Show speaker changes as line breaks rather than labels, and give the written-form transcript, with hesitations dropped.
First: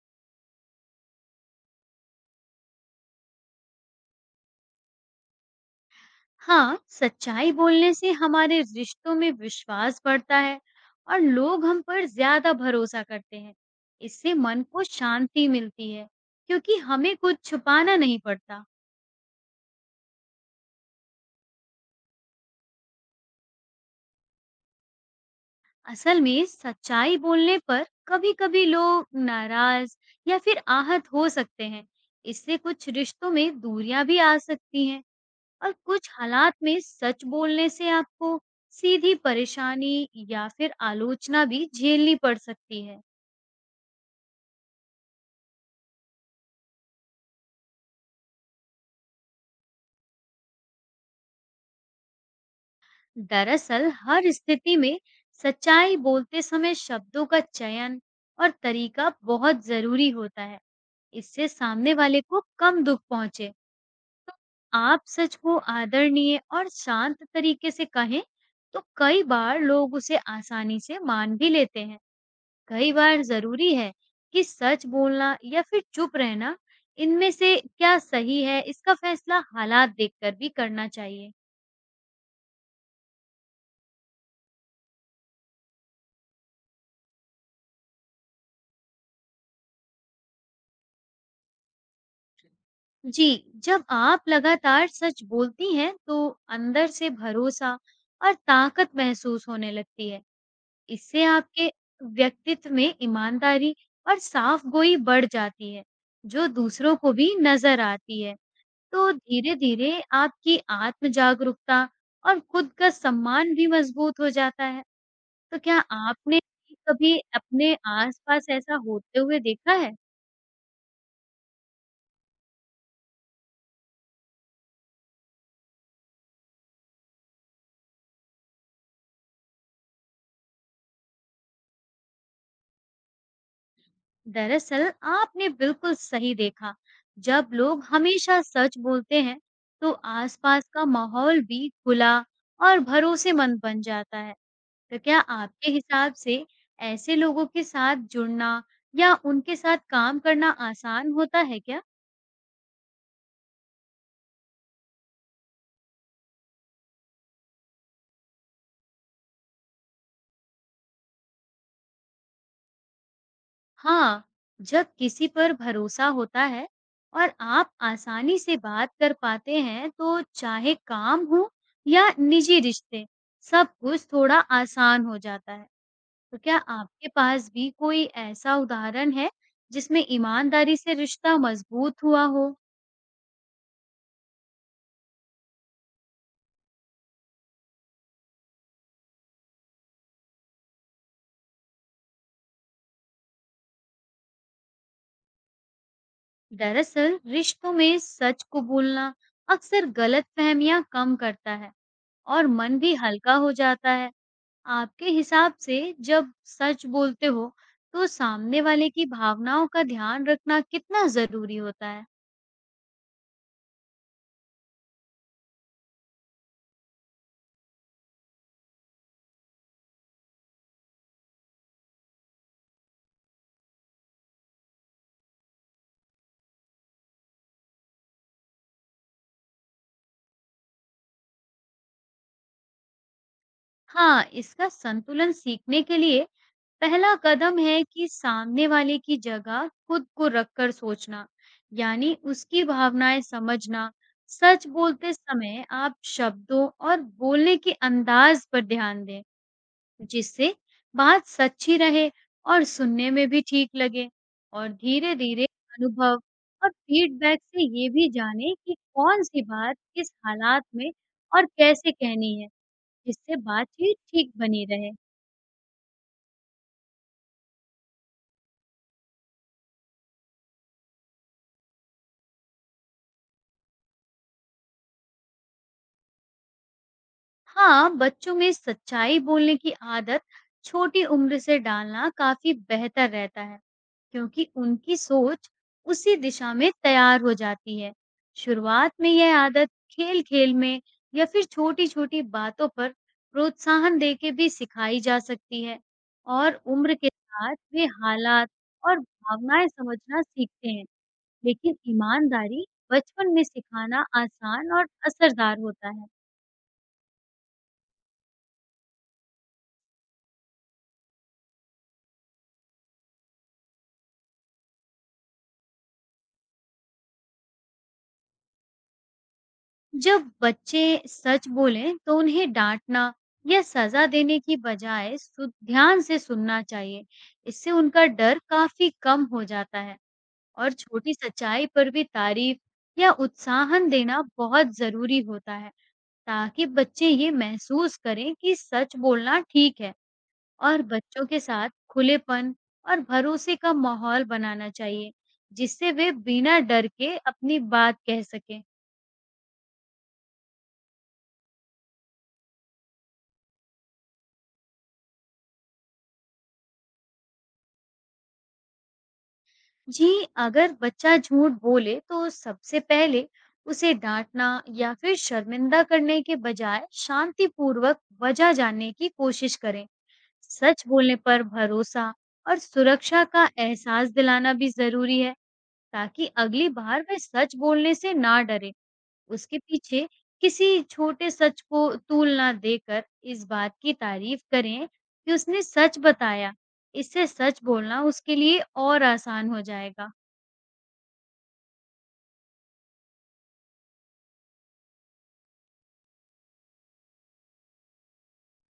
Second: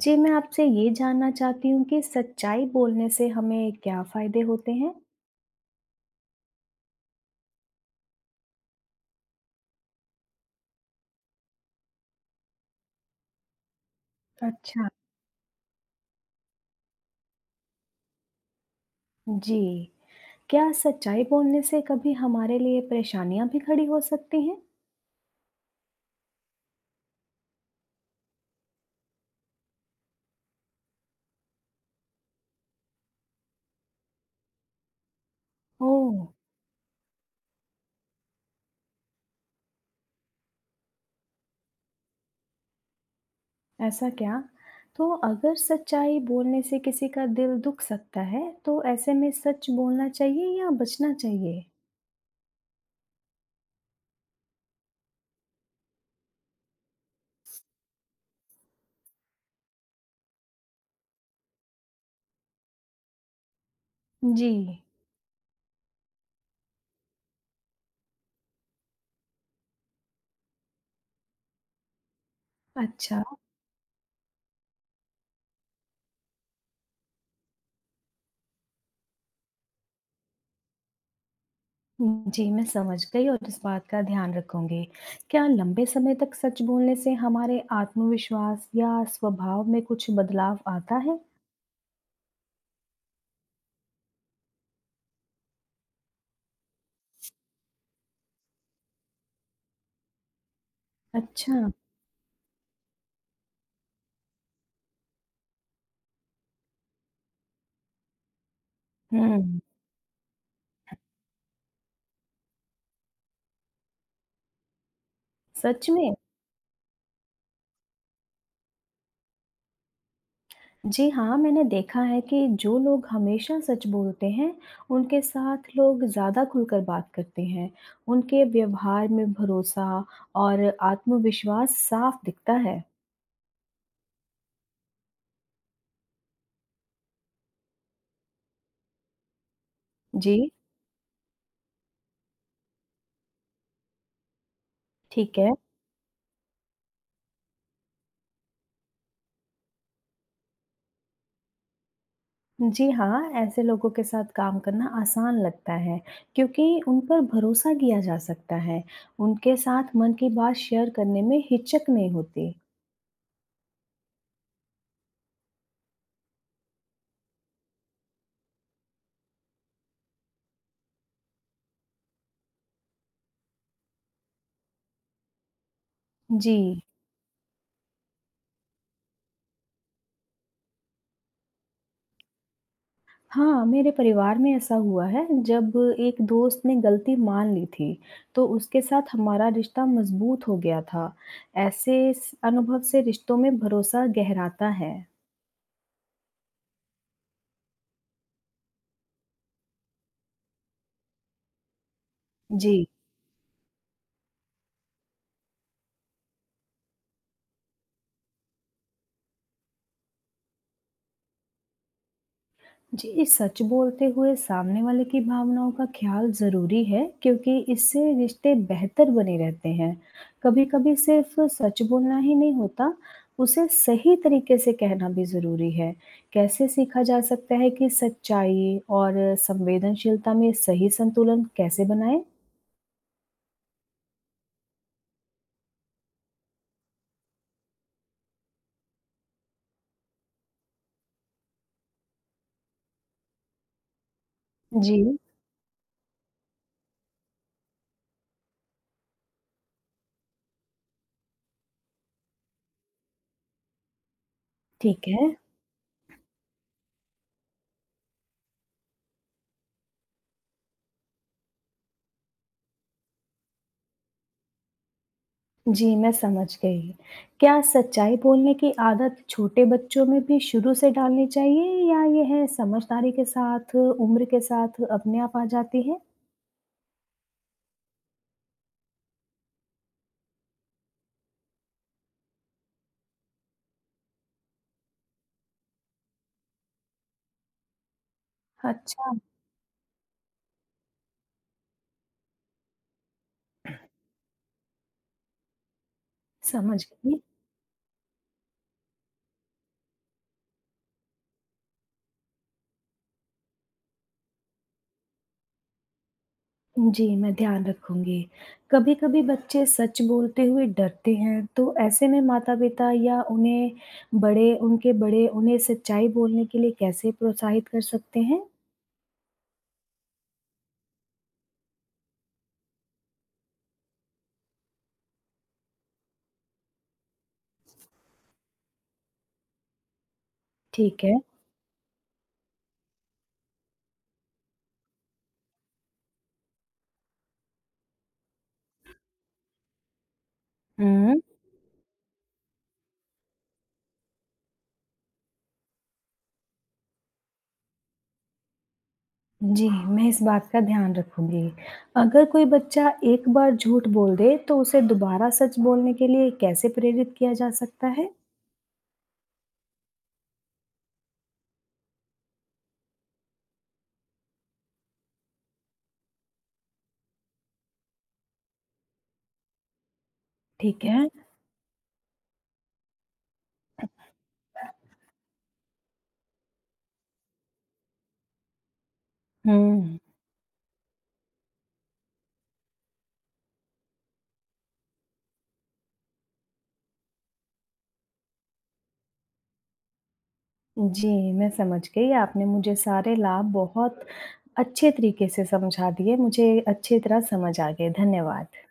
जी, मैं आपसे ये जानना चाहती हूँ कि सच्चाई बोलने से हमें क्या फ़ायदे होते हैं?
हाँ, सच्चाई बोलने से हमारे रिश्तों में विश्वास बढ़ता है और लोग हम पर ज्यादा भरोसा करते हैं। इससे मन को
अच्छा।
शांति मिलती है क्योंकि हमें कुछ छुपाना नहीं पड़ता।
जी, क्या सच्चाई बोलने से कभी हमारे लिए परेशानियाँ भी खड़ी हो सकती हैं?
असल में सच्चाई बोलने पर कभी-कभी लोग नाराज या फिर आहत हो सकते हैं। इससे कुछ रिश्तों में दूरियां भी आ सकती हैं और कुछ
ओह!
हालात में सच बोलने से आपको सीधी परेशानी या फिर आलोचना भी झेलनी पड़ सकती है।
ऐसा क्या? तो अगर सच्चाई बोलने से किसी का दिल दुख सकता है, तो ऐसे में सच बोलना चाहिए या बचना चाहिए?
दरअसल हर स्थिति में सच्चाई बोलते समय शब्दों का चयन और तरीका बहुत जरूरी होता है। इससे सामने वाले को कम दुख पहुंचे।
जी,
आप सच को आदरणीय और शांत तरीके से कहें तो कई बार लोग उसे आसानी से मान भी लेते हैं। कई
अच्छा।
बार जरूरी है कि सच बोलना या फिर चुप रहना, इनमें से क्या सही है, इसका फैसला हालात देखकर भी करना चाहिए।
जी, मैं समझ गई और इस बात का ध्यान रखूँगी। क्या लंबे समय तक सच बोलने से हमारे आत्मविश्वास या स्वभाव में कुछ बदलाव आता है?
जी, जब आप लगातार सच बोलती हैं, तो अंदर से भरोसा और ताकत महसूस होने लगती है। इससे
अच्छा,
आपके व्यक्तित्व में ईमानदारी और साफ़गोई बढ़ जाती है, जो दूसरों को भी नज़र आती है। तो
हुँ।
धीरे-धीरे आपकी आत्म-जागरूकता और खुद का सम्मान भी मज़बूत हो जाता है। तो क्या
सच में?
आपने कभी अपने आस-पास ऐसा होते हुए देखा है?
जी हाँ, मैंने देखा है कि जो लोग हमेशा सच बोलते हैं, उनके साथ लोग ज़्यादा खुलकर बात करते हैं। उनके व्यवहार में भरोसा और आत्मविश्वास साफ दिखता है।
दरअसल आपने बिल्कुल सही देखा। जब लोग हमेशा सच बोलते हैं तो
जी,
आसपास का माहौल भी खुला और भरोसेमंद बन जाता है। तो क्या
ठीक है।
आपके हिसाब से ऐसे लोगों के साथ जुड़ना या उनके साथ काम करना आसान होता है क्या?
जी हाँ, ऐसे लोगों के साथ काम करना आसान लगता है क्योंकि उन पर भरोसा किया जा सकता है। उनके साथ मन की बात शेयर करने में हिचक नहीं होती।
हाँ, जब किसी पर भरोसा होता है और आप आसानी से बात कर पाते हैं तो चाहे काम हो या निजी रिश्ते, सब कुछ थोड़ा आसान हो जाता है। तो
जी,
क्या आपके पास भी कोई ऐसा उदाहरण है जिसमें ईमानदारी से रिश्ता मजबूत हुआ हो?
हाँ, मेरे परिवार में ऐसा हुआ है जब एक दोस्त ने गलती मान ली थी, तो उसके साथ हमारा रिश्ता मजबूत हो गया था। ऐसे अनुभव से रिश्तों में भरोसा गहराता है।
दरअसल रिश्तों में सच को बोलना अक्सर गलतफहमियां कम करता है और
जी
मन भी हल्का हो जाता है। आपके हिसाब से जब सच बोलते हो तो सामने वाले की भावनाओं का ध्यान रखना कितना जरूरी होता है?
जी, सच बोलते हुए सामने वाले की भावनाओं का ख्याल ज़रूरी है क्योंकि इससे रिश्ते बेहतर बने रहते हैं। कभी-कभी सिर्फ सच बोलना ही नहीं होता, उसे सही तरीके से कहना भी ज़रूरी है। कैसे सीखा जा सकता है कि सच्चाई और संवेदनशीलता में सही संतुलन कैसे बनाएँ?
हाँ, इसका संतुलन सीखने के लिए पहला कदम है कि सामने वाले की जगह खुद को रखकर सोचना, यानी उसकी भावनाएं समझना। सच बोलते
जी,
समय आप शब्दों और बोलने के अंदाज पर ध्यान दें, जिससे बात सच्ची रहे और सुनने में भी ठीक लगे। और
ठीक है।
धीरे-धीरे अनुभव और फीडबैक से ये भी जानें कि कौन सी बात किस हालात में और कैसे कहनी है, जिससे बातचीत ठीक बनी रहे।
जी, मैं समझ गई। क्या सच्चाई बोलने की आदत छोटे बच्चों में भी शुरू से डालनी चाहिए या यह समझदारी के साथ, उम्र के साथ अपने आप आ जाती है?
हाँ, बच्चों में सच्चाई बोलने की आदत छोटी उम्र से डालना काफी बेहतर रहता है, क्योंकि उनकी सोच उसी दिशा में तैयार हो जाती है। शुरुआत में
अच्छा,
यह आदत खेल-खेल में या फिर छोटी-छोटी बातों पर प्रोत्साहन देके भी सिखाई जा सकती है, और
समझ
उम्र के
गई।
साथ वे हालात और भावनाएं समझना सीखते हैं, लेकिन ईमानदारी बचपन में सिखाना आसान और असरदार होता है।
जी, मैं ध्यान रखूँगी। कभी-कभी बच्चे सच बोलते हुए डरते हैं, तो ऐसे में माता-पिता या उन्हें बड़े उनके बड़े उन्हें सच्चाई बोलने के लिए कैसे प्रोत्साहित कर सकते हैं?
जब बच्चे सच बोलें तो उन्हें डांटना या सजा देने की बजाय ध्यान से सुनना चाहिए। इससे उनका डर काफी कम हो जाता है और
ठीक है।
छोटी सच्चाई पर भी तारीफ या उत्साहन देना बहुत जरूरी होता है, ताकि बच्चे ये महसूस करें कि सच बोलना ठीक है। और
हुँ।
बच्चों के साथ खुलेपन और भरोसे का माहौल बनाना चाहिए, जिससे वे बिना डर के अपनी बात कह सकें।
जी, मैं इस बात का ध्यान रखूँगी। अगर कोई बच्चा एक बार झूठ बोल दे, तो उसे दोबारा सच बोलने के लिए कैसे प्रेरित किया जा सकता है?
जी, अगर बच्चा झूठ बोले तो सबसे पहले उसे डांटना या फिर शर्मिंदा करने के बजाय शांतिपूर्वक वजह जानने की कोशिश करें।
ठीक
सच
है।
बोलने पर भरोसा और सुरक्षा का एहसास दिलाना भी जरूरी है, ताकि अगली बार वह सच बोलने से ना डरे। उसके
हुँ।
पीछे किसी छोटे सच को तूल ना देकर इस बात की तारीफ करें कि उसने सच बताया। इससे सच बोलना उसके लिए और आसान हो जाएगा।
जी, मैं समझ गई। आपने मुझे सारे लाभ बहुत अच्छे तरीके से समझा दिए। मुझे अच्छी तरह समझ आ गए। धन्यवाद।